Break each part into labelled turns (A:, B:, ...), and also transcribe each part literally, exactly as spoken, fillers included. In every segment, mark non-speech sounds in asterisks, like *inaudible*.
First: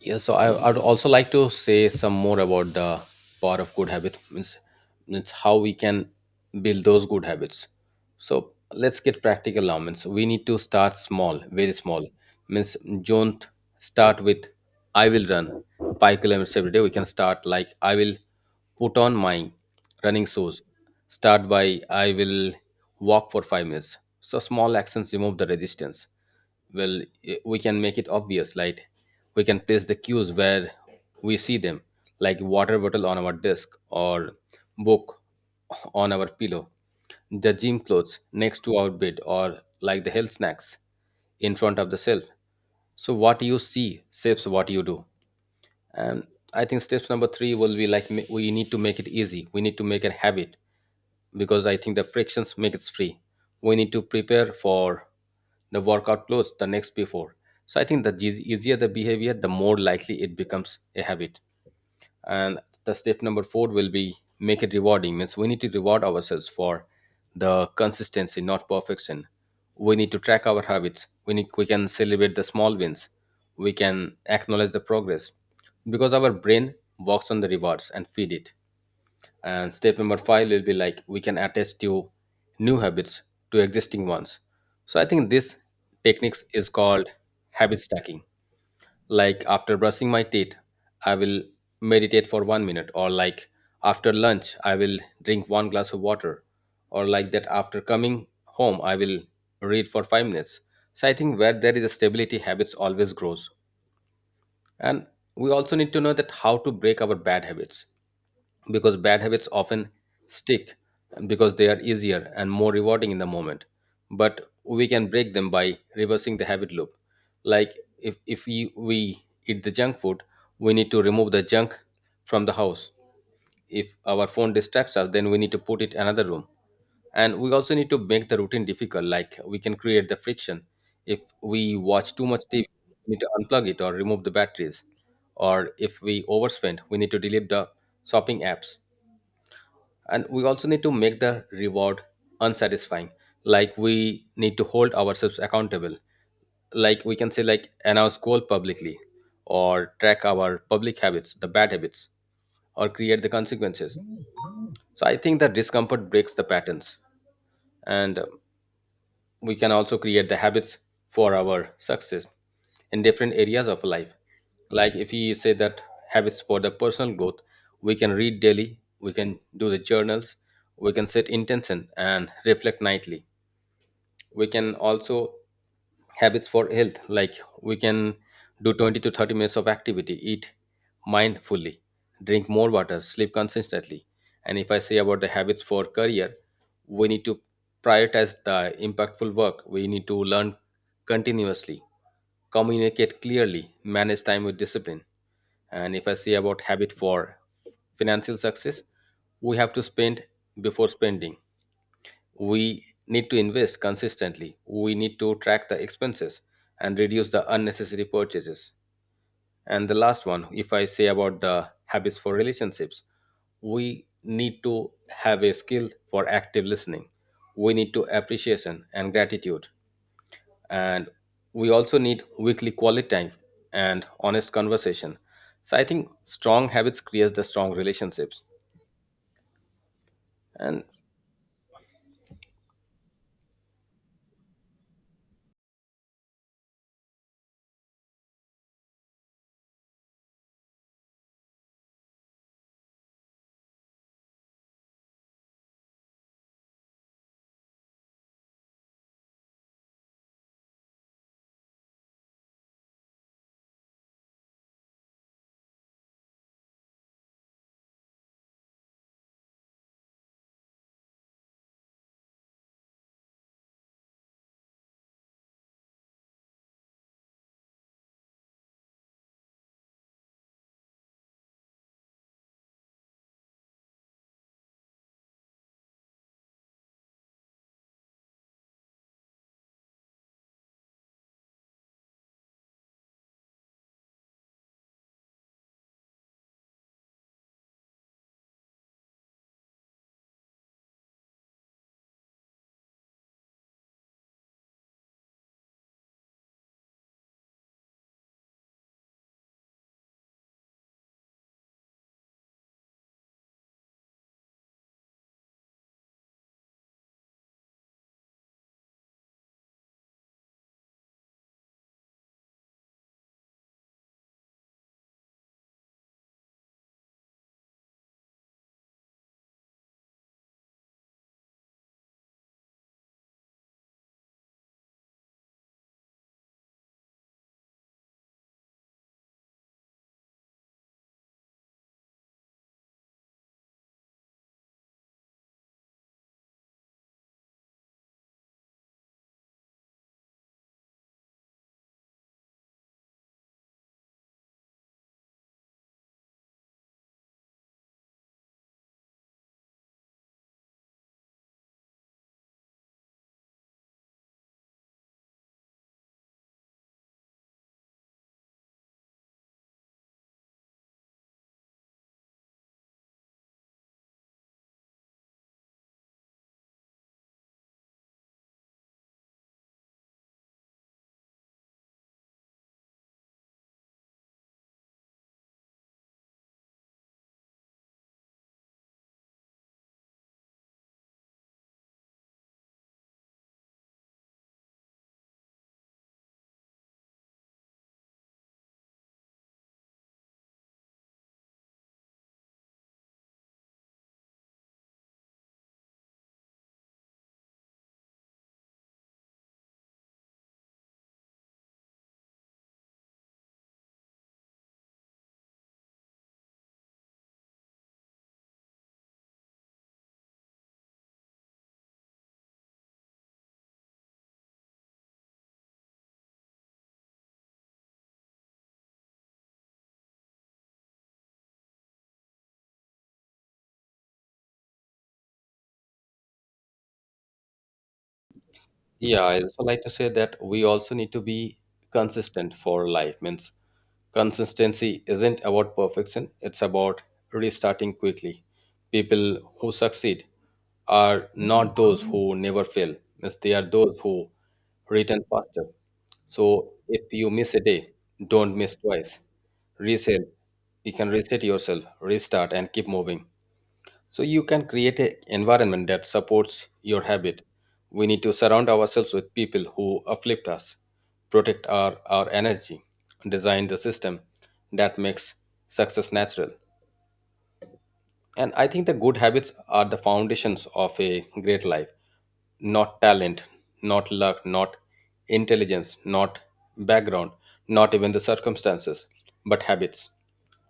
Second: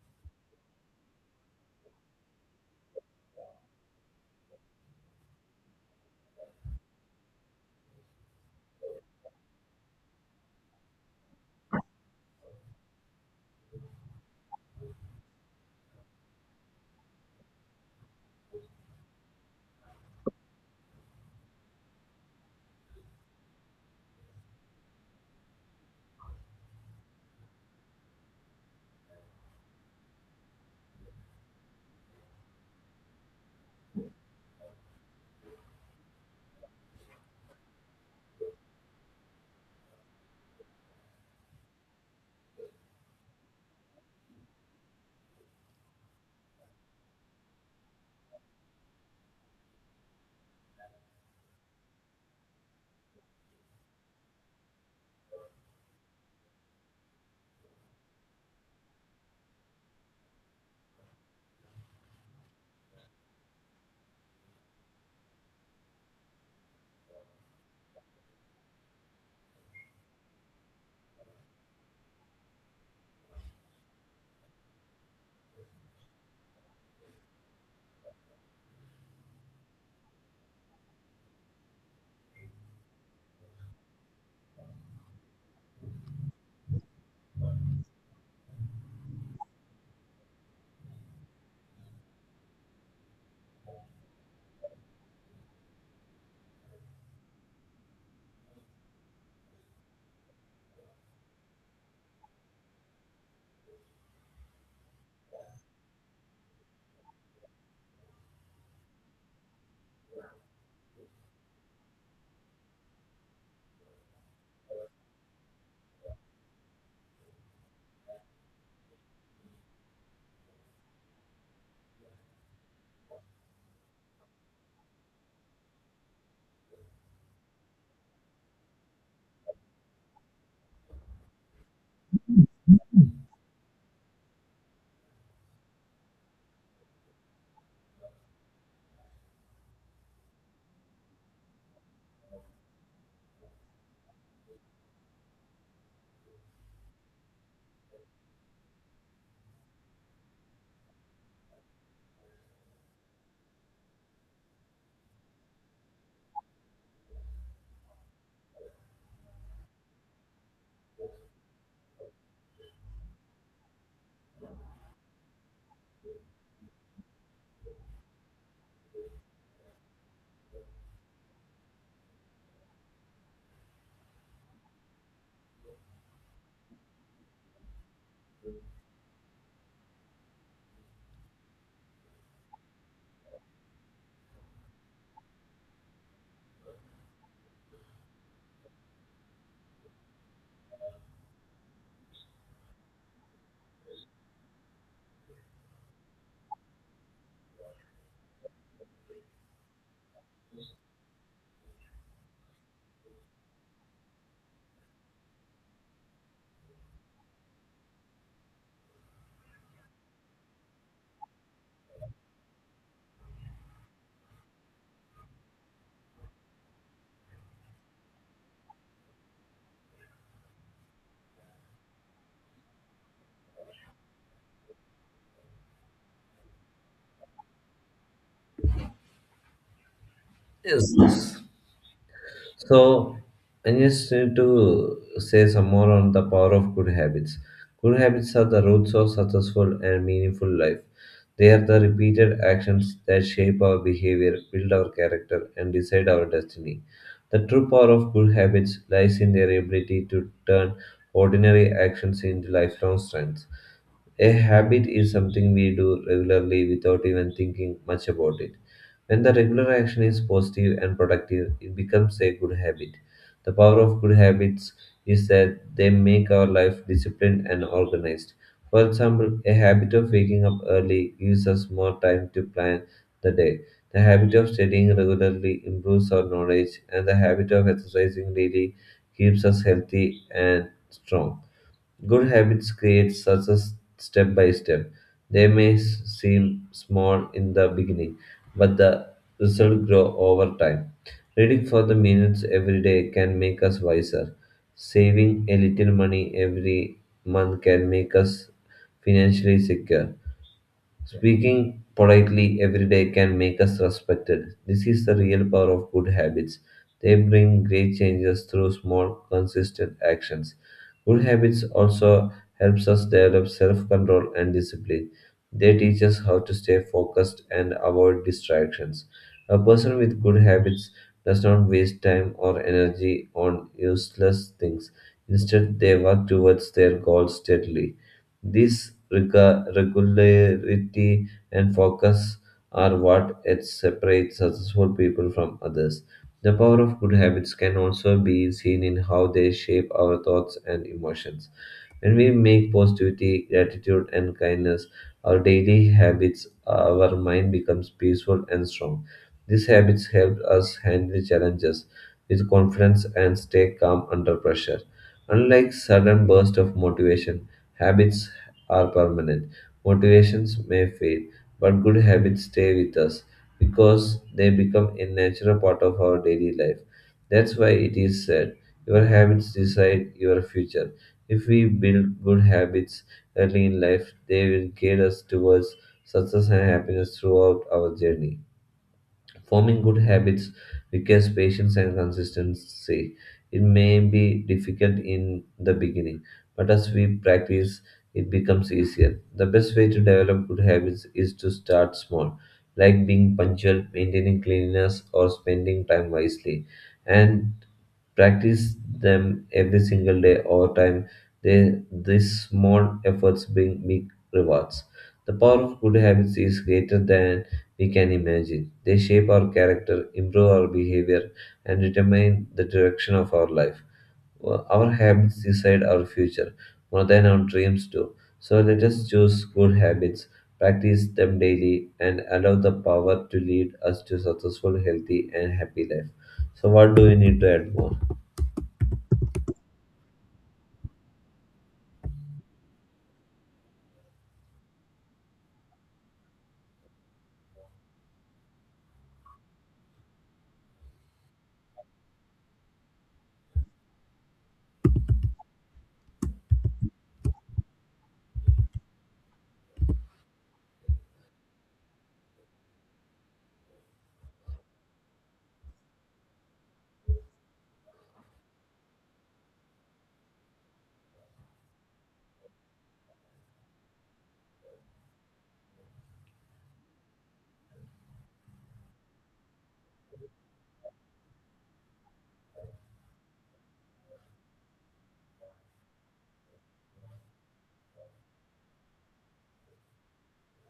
A: Yeah, so I would also like to say some more about the power of good habits. Means, means how we can build those good habits. So let's get practical now. Means we need to start small, very small. Means don't start with I will run five kilometers every day. We can start like I will put on my running shoes. Start by I will walk for five minutes. So small actions remove the resistance. Well, eh, we can make it obvious. Like, we can place the cues where we see them, like water bottle on our desk, or book on our pillow, the gym clothes next to our bed, or like the health snacks in front of the shelf. So what you see shapes what you do. And I think steps number three will be like, ma- we need to make it easy, we need to make it habit, because I think the frictions make it free. We need to prepare for the workout clothes the next before. So I think the eas- easier the behavior, the more likely it becomes a habit. And the step number four will be make it rewarding. Means we need to reward ourselves for the consistency, not perfection. We need to track our habits, we need, we can celebrate the small wins, we can acknowledge the progress, because our brain works on the rewards and feed it. And step number five will be like we can attach to new habits to existing ones. So I think this techniques is called habit stacking. Like, after brushing my teeth I will meditate for one minute, or like after lunch I will drink one glass of water, or like that, after coming home I will read for five minutes. So I think where there is a stability, habits always grows. And we also need to know that how to break our bad habits, because bad habits often stick because they are easier and more rewarding in the moment. But we can break them by reversing the habit loop. Like, if, if we, we eat the junk food, we need to remove the junk from the house. If our phone distracts us, then we need to put it another room. And we also need to make the routine difficult, like we can create the friction. If we watch too much TV, we need to unplug it or remove the batteries. Or if we overspend, we need to delete the shopping apps. And we also need to make the reward unsatisfying, like we need to hold ourselves accountable. Like, we can say, like, announce goal publicly, or track our public habits, the bad habits, or create the consequences. So I think that discomfort breaks the patterns. And uh, we can also create the habits for our success in different areas of life. Like, if you say that habits for the personal growth, we can read daily, we can do the journals, we can set intention and reflect nightly. We can also habits for health, like we can do twenty to thirty minutes of activity, eat mindfully, drink more water, sleep consistently. And if I say about the habits for career, we need to prioritize the impactful work, we need to learn continuously, communicate clearly, manage time with discipline. And if I say about habit for financial success, we have to spend, before spending we need to invest consistently, we need to track the expenses and reduce the unnecessary purchases. And the last one, if I say about the habits for relationships, we need to have a skill for active listening, we need to appreciation and gratitude. And we also need weekly quality time and honest conversation. So I think strong habits creates the strong relationships. And
B: Yes. So I just need to say some more on the power of good habits. Good habits are the roots of successful and meaningful life. They are the repeated actions that shape our behavior, build our character, and decide our destiny. The true power of good habits lies in their ability to turn ordinary actions into lifelong strengths. A habit is something we do regularly without even thinking much about it. When the regular action is positive and productive, it becomes a good habit. The power of good habits is that they make our life disciplined and organized. For example, a habit of waking up early gives us more time to plan the day. The habit of studying regularly improves our knowledge, and the habit of exercising daily keeps us healthy and strong. Good habits create success step by step. They may s- seem small in the beginning, but the result grow over time. Reading for the minutes every day can make us wiser. Saving a little money every month can make us financially secure. Speaking politely every day can make us respected. This is the real power of good habits. They bring great changes through small, consistent actions. Good habits also helps us develop self-control and discipline. They teach us how to stay focused and avoid distractions. A person with good habits does not waste time or energy on useless things. Instead, they work towards their goals steadily. This rega- regularity and focus are what it separates successful people from others. The power of good habits can also be seen in how they shape our thoughts and emotions. When we make positivity, gratitude, and kindness our daily habits, our mind becomes peaceful and strong. These habits help us handle challenges with confidence and stay calm under pressure. Unlike sudden bursts of motivation, habits are permanent. Motivations may fade, but good habits stay with us because they become a natural part of our daily life. That's why it is said, your habits decide your future. If we build good habits early in life, they will guide us towards success and happiness throughout our journey. Forming good habits requires patience and consistency. It may be difficult in the beginning, but as we practice, it becomes easier. The best way to develop good habits is to start small, like being punctual, maintaining cleanliness, or spending time wisely. And practice them every single day over time. They, these small efforts bring big rewards. The power of good habits is greater than we can imagine. They shape our character, improve our behavior, and determine the direction of our life. Well, our habits decide our future more than our dreams do. So let us choose good habits, practice them daily, and allow the power to lead us to successful, healthy, and happy life. So, what do we need to add more?
A: yeah, I also like to say that we also need to be consistent for life. Means consistency isn't about perfection, it's about restarting quickly. People who succeed are not those who never fail, means they are those who return faster. So if you miss a day, don't miss twice. Reset, you can reset yourself, restart, and keep moving. So you can create an environment that supports your habit. We need to surround ourselves with people who uplift us, protect our, our energy, design the system that makes success natural. And I think the good habits are the foundations of a great life. Not talent, not luck, not intelligence, not background, not even the circumstances, but habits.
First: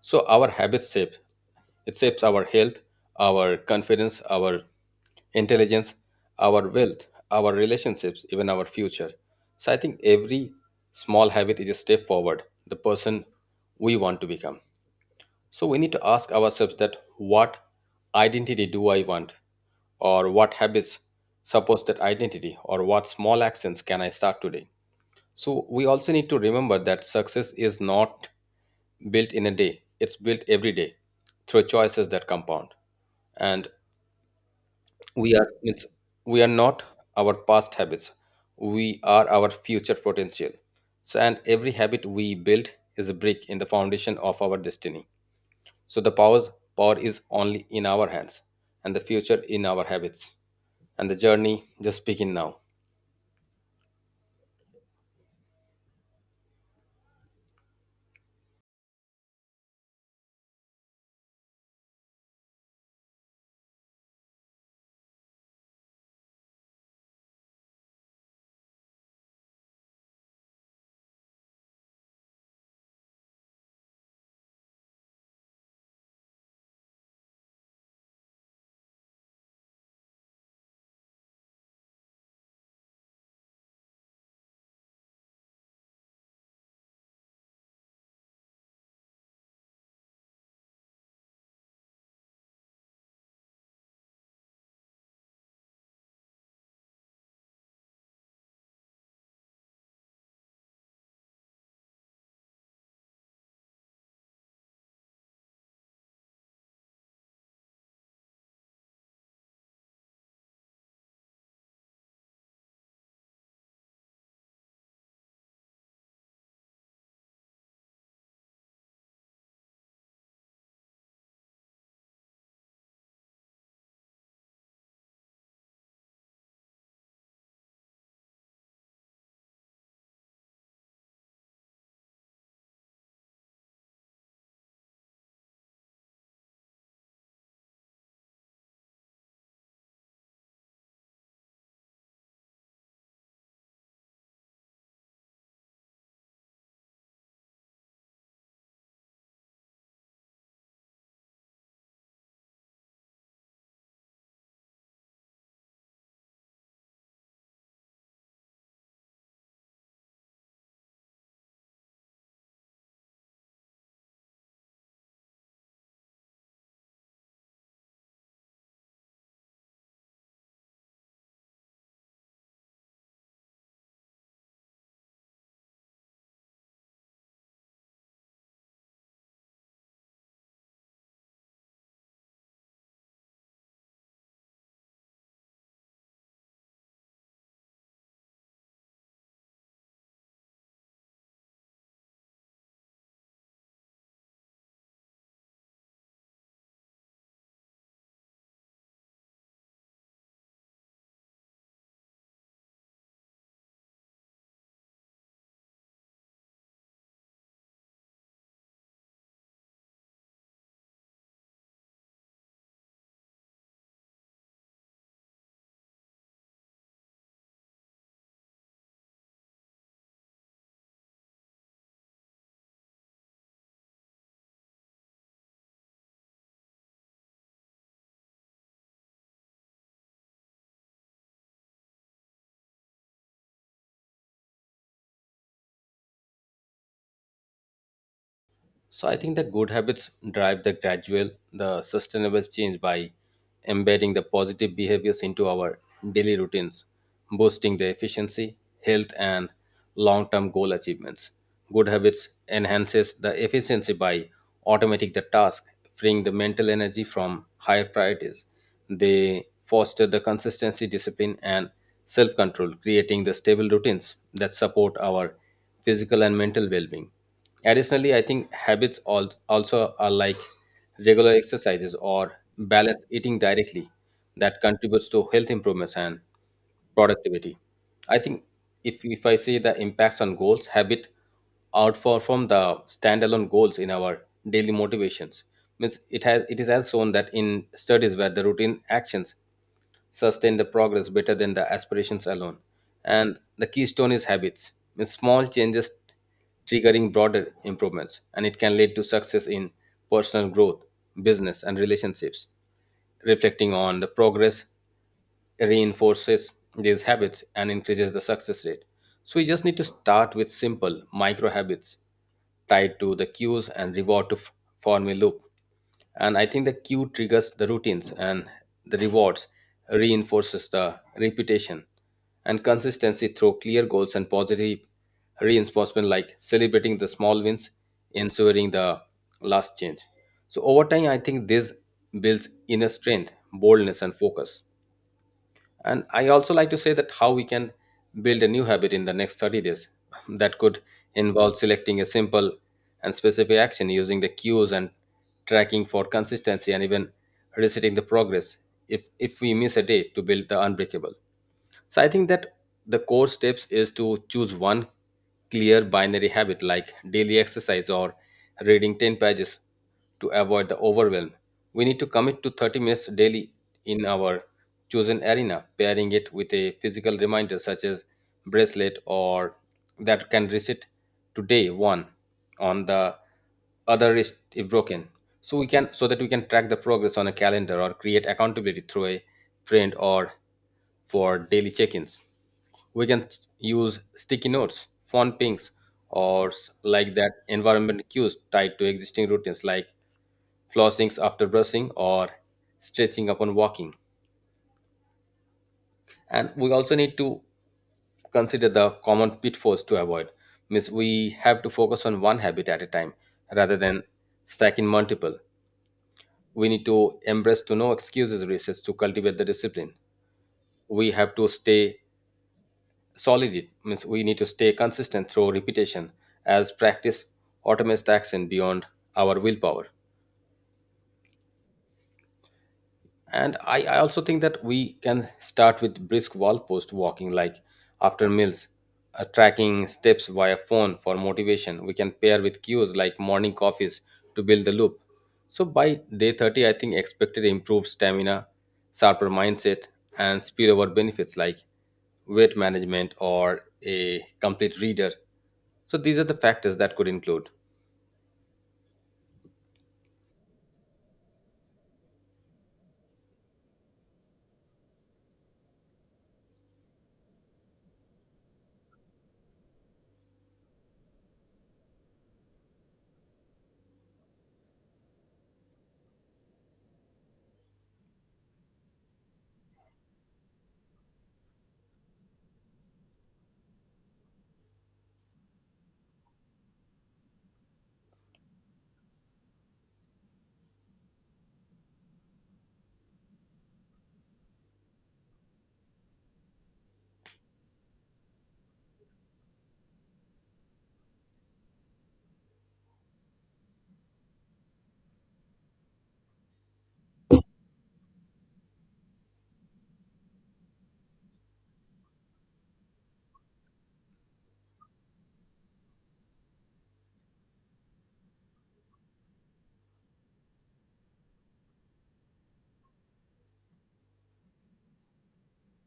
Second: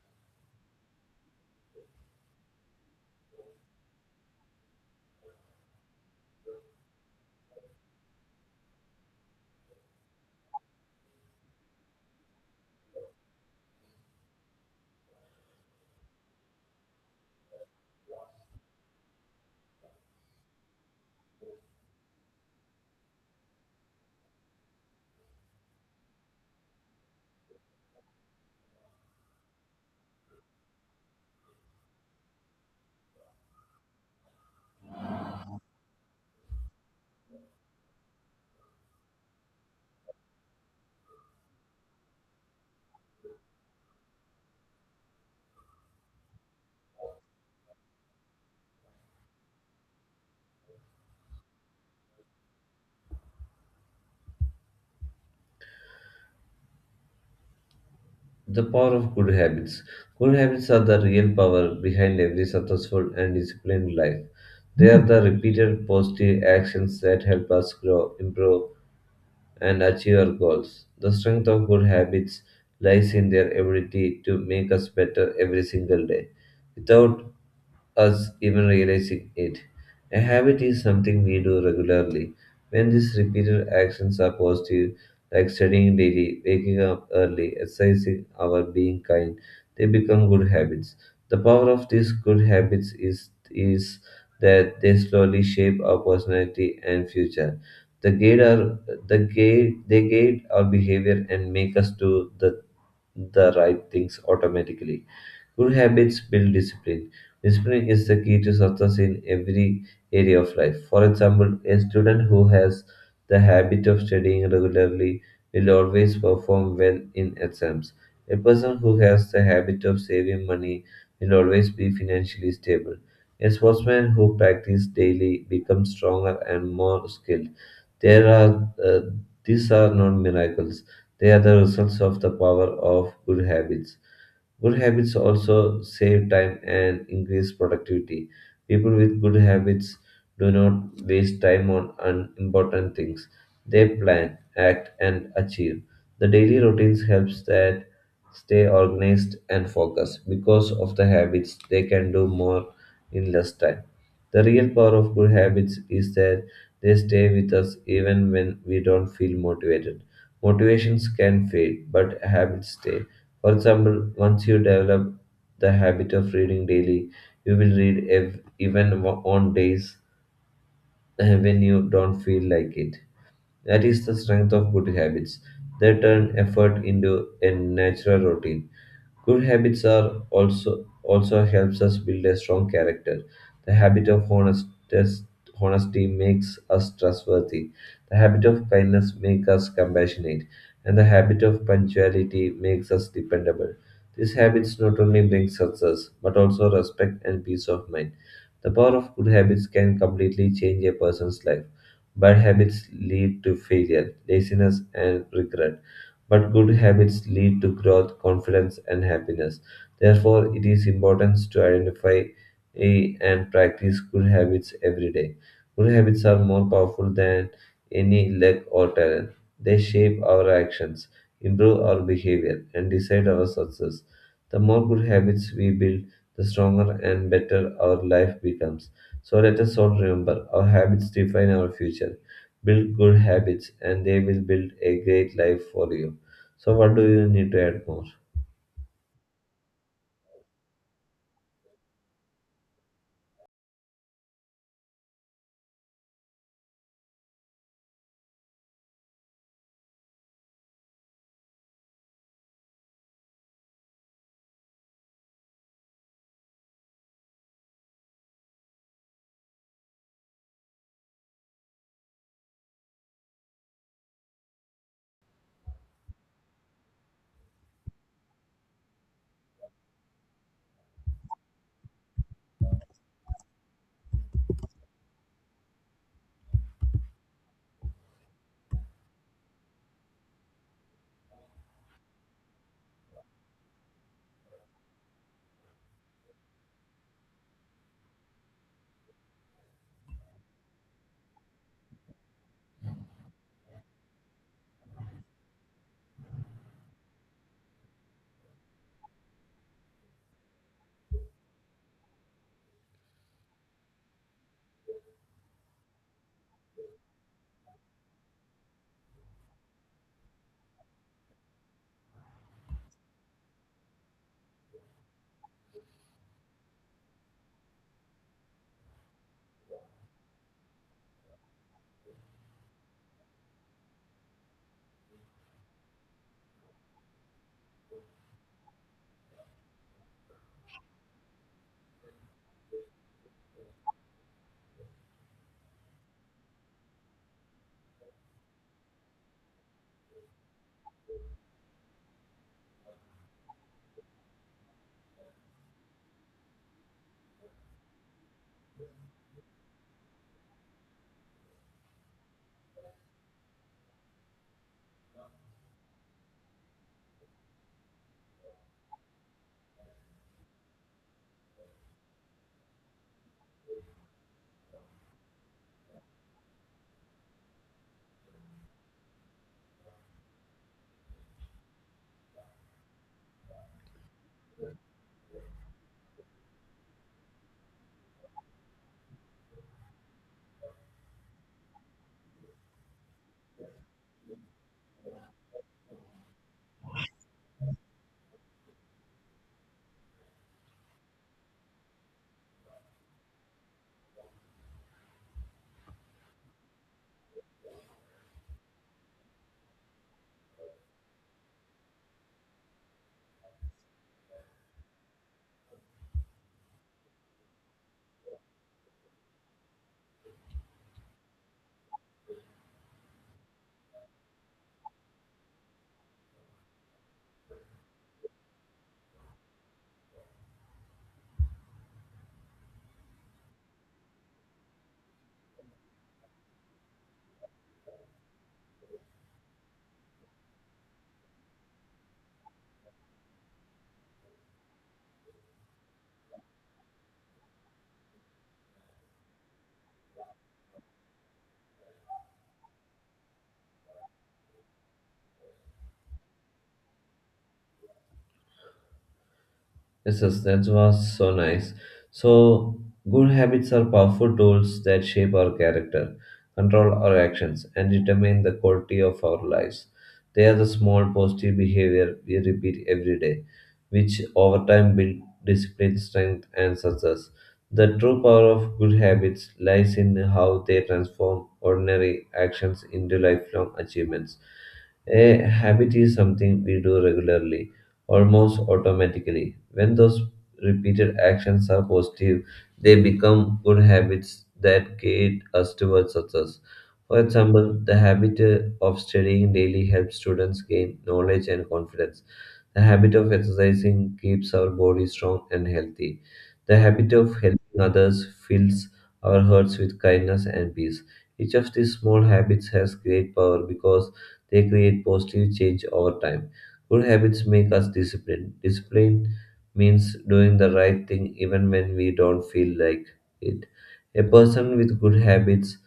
A: So our habits shape it shapes our health, our confidence, our intelligence, our wealth, our relationships, even our future. So I think every small habit is a step forward, the person we want to become. So we need to ask ourselves that what identity do I want? Or what habits support that identity? Or what small actions can I start today? So we also need to remember that success is not built in a day. It's built every day through choices that compound. And we are means we are not our past habits. We are our future potential. So, and every habit we build is a brick in the foundation of our destiny. So the powers power is only in our hands, and the future in our habits. And the journey just begin now.
B: The power of good habits. Good habits are the real power behind every successful and disciplined life. They are the repeated positive actions that help us grow, improve, and achieve our goals. The strength of good habits lies in their ability to make us better every single day, without us even realizing it. A habit is something we do regularly. When these repeated actions are positive, like studying daily, waking up early, exercising or being kind, they become good habits. The power of these good habits is, is that they slowly shape our personality and future. They guide our the gate they gate our behavior and make us do the, the right things automatically. Good habits build discipline. Discipline is the key to success in every area of life. For example, a student who has the habit of studying regularly will always perform well in exams. A person who has the habit of saving money will always be financially stable. A sportsman who practices daily becomes stronger and more skilled. There are uh, These are not miracles; they are the results of the power of good habits. Good habits also save time and increase productivity. People with good habits do not waste time on unimportant things. They plan, act, and achieve. The daily routines helps that stay organized and focused. Because of the habits, they can do more in less time. The real power of good habits is that they stay with us even when we don't feel motivated. Motivations can fade, but habits stay. For example, once you develop the habit of reading daily, you will read ev- even wa- on days *laughs* uh, when you don't feel like it. That is the strength of good habits. They turn effort into a natural routine. Good habits are also also helps us build a strong character. The habit of honest, honesty makes us trustworthy. The habit of kindness makes us compassionate, and the habit of punctuality makes us dependable. These habits not only bring success but also respect and peace of mind. The power of good habits can completely change a person's life. Bad habits lead to failure, laziness, and regret. But good habits lead to growth, confidence, and happiness. Therefore, it is important to identify eh, and practice good habits every day. Good habits are more powerful than any luck or talent. They shape our actions, improve our behavior, and decide our success. The more good habits we build, the stronger and better our life becomes. So let us all remember our habits define our future. Build good habits, and they will build a great life for you. So what do you need to add more?
A: So I think the good habits drive the gradual, the sustainable change by embedding the positive behaviors into our daily routines, boosting the efficiency, health, and long-term goal achievements. Good habits enhances the efficiency by automating the task, freeing the mental energy from higher priorities. They foster the consistency, discipline, and self-control, creating the stable routines that support our physical and mental well-being. Additionally, I think habits al- also are like regular exercises or balanced eating directly that contributes to health improvements and productivity. I think, if, if I say the impacts on goals, habit outperform the standalone goals in our daily motivations. Means it has it is as shown that in studies where the routine actions sustain the progress better than the aspirations alone. And the keystone is habits, means small changes triggering broader improvements, and it can lead to success in personal growth, business, and relationships. Reflecting on the progress reinforces these habits and increases the success rate. So we just need to start with simple micro habits tied to the cues and reward to f- form a loop. And I think the cue triggers the routines, and the rewards reinforces the reputation and consistency through clear goals and positive reinforcement, like celebrating the small wins, ensuring the last change. So over time I think this builds inner strength, boldness, and focus. And I also like to say that how we can build a new habit in the next thirty days *laughs* that could involve selecting a simple and specific action, using the cues, and tracking for consistency, and even resetting the progress if if we miss a day, to build the unbreakable. So I think that the core steps is to choose one clear binary habit, like daily exercise or reading ten pages, to avoid the overwhelm. We need to commit to thirty minutes daily in our chosen arena, pairing it with a physical reminder such as bracelet or that can reset to day one on the other wrist if broken. So we can, so that we can track the progress on a calendar, or create accountability through a friend or for daily check-ins. We can s- use sticky notes, phone pings, or s- like that, environment cues tied to existing routines like flossings after brushing or stretching upon walking. And we also need to consider the common pitfalls to avoid. Means we have to focus on one habit at a time rather than stacking multiple. We need to embrace to no excuses research to cultivate the discipline. We have to stay solid, means we need to stay consistent through repetition, as practice automates the action beyond our willpower. And I, I also think that we can start with brisk wall post walking, like after meals, uh, tracking steps via phone for motivation. We can pair with cues like morning coffees to build the loop. So by day thirty, I think expected improved stamina, sharper mindset, and spillover benefits like weight management or a complete reader. So these are the factors that could include.
B: Yes, yes, that was so nice. So good habits are powerful tools that shape our character, control our actions, and determine the quality of our lives. They are the small positive behavior we repeat every day, which over time build discipline, strength, and success. The true power of good habits lies in how they transform ordinary actions into lifelong achievements. A habit is something we do regularly almost automatically. When those repeated actions are positive, they become good habits that guide us towards success. For example, the habit uh, of studying daily helps students gain knowledge and confidence. The habit of exercising keeps our body strong and healthy. The habit of helping others fills our hearts with kindness and peace. Each of these small habits has great power because they create positive change over time. Good habits make us disciplined. Discipline means doing the right thing even when we don't feel like it. A person with good habits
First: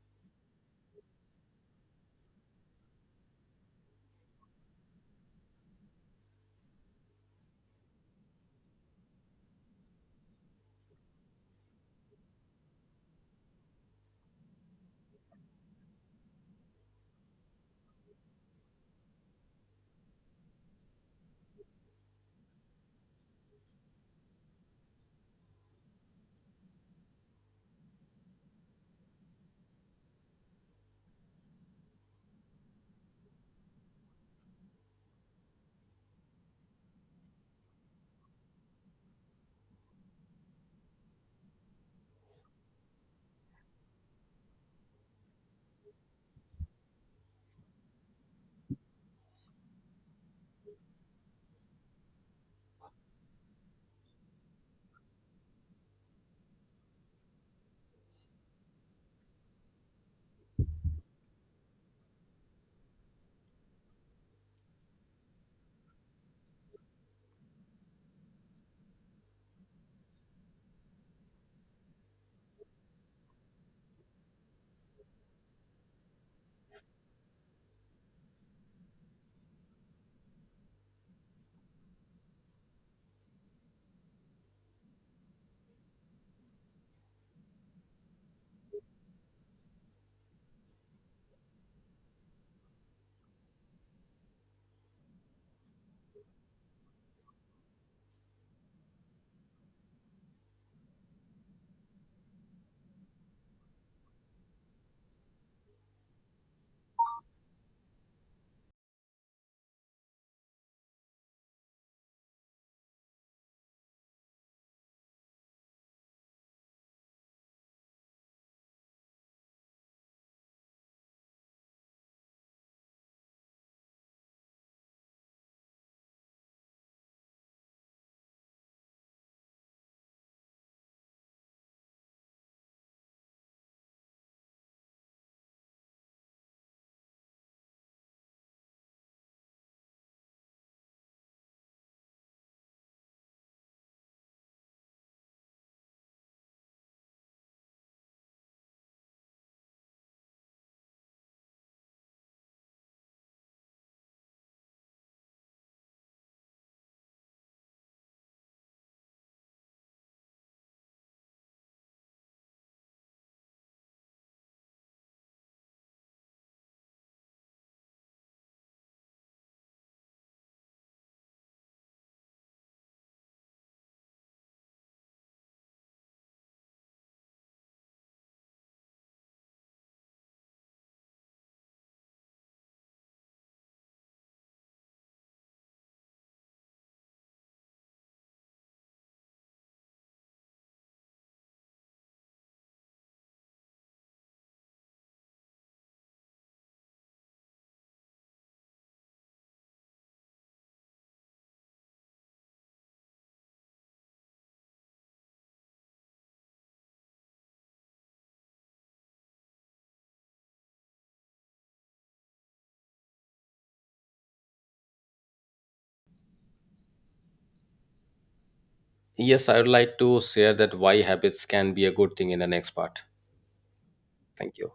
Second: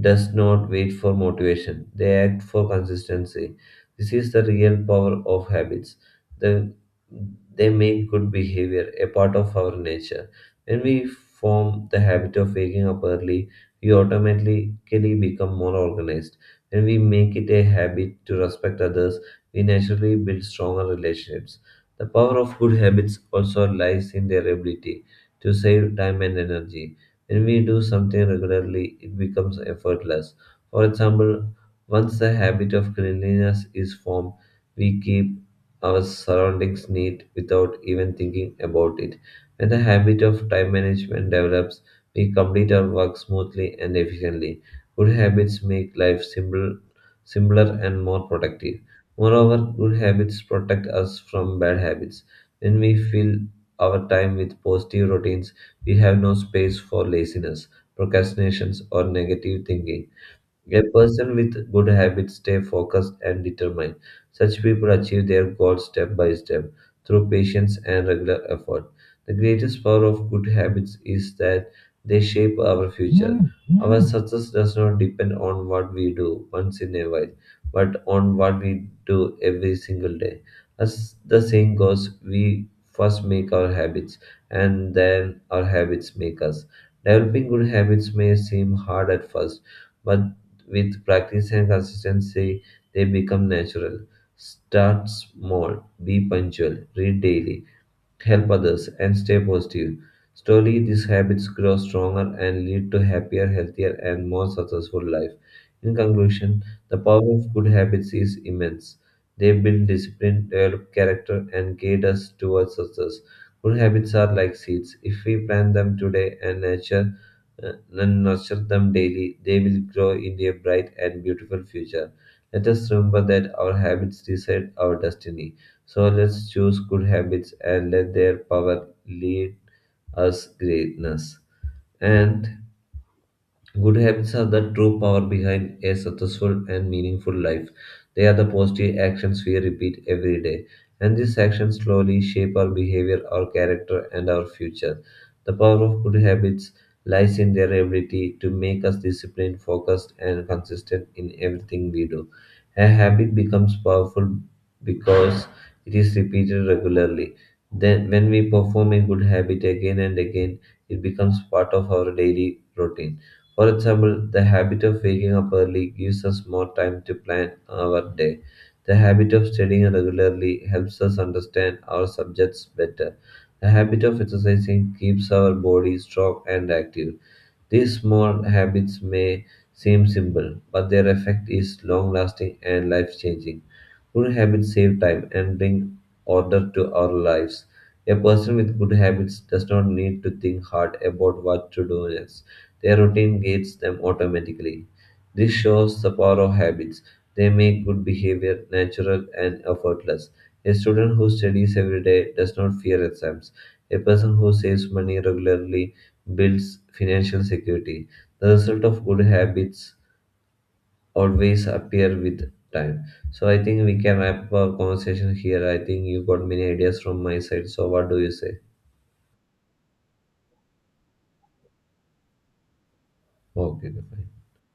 B: does not wait for motivation, they act for consistency. This is the real power of habits. The, they make good behavior a part of our nature. When we form the habit of waking up early, we automatically become more organized. When we make it a habit to respect others, we naturally build stronger relationships. The power of good habits also lies in their ability to save time and energy. When we do something regularly, it becomes effortless. For example, once the habit of cleanliness is formed, we keep our surroundings neat without even thinking about it. When the habit of time management develops, we complete our work smoothly and efficiently. Good habits make life simple, simpler and more productive. Moreover, good habits protect us from bad habits. When we fill our time with positive routines, we have no space for laziness, procrastinations, or negative thinking. A person with good habits stay focused and determined. Such people achieve their goals step by step through patience and regular effort. The greatest power of good habits is that they shape our future. Our success does not depend on what we do once in a while, but on what we do every single day. As the saying goes, we first make our habits, and then our habits make us. Developing good habits may seem hard at first, but with practice and consistency, they become natural. Start small, be punctual, read daily, help others, and stay positive. Slowly, these habits grow stronger and lead to happier, healthier, and more successful life. In conclusion, the power of good habits is immense. They build discipline, develop character, and guide us towards success. Good habits are like seeds. If we plant them today and nurture, uh, and nurture them daily, they will grow into a bright and beautiful future. Let us remember that our habits decide our destiny, so let's choose good habits and let their power lead us greatness. And good habits are the true power behind a successful and meaningful life. They are the positive actions we repeat every day, and these actions slowly shape our behavior, our character, and our future. The power of good habits lies in their ability to make us disciplined, focused, and consistent in everything we do. A habit becomes powerful because it is repeated regularly. Then, when we perform a good habit again and again, it becomes part of our daily routine. For example, the habit of waking up early gives us more time to plan our day. The habit of studying regularly helps us understand our subjects better. The habit of exercising keeps our body strong and active. These small habits may seem simple, but their effect is long lasting and life changing. Good habits save time and bring order to our lives. A person with good habits does not need to think hard about what to do next. Their routine guides them automatically. This shows the power of habits. They make good behavior natural and effortless. A student who studies every day does not fear exams. A person who saves money regularly builds financial security. The result of good habits always appear with time. So I think we can wrap our conversation here. I think you got many ideas from my side. So what do you say?
A: Yes, I would like to share that why habits can be a good thing in the next part.
B: Okay, fine.
A: Thank you.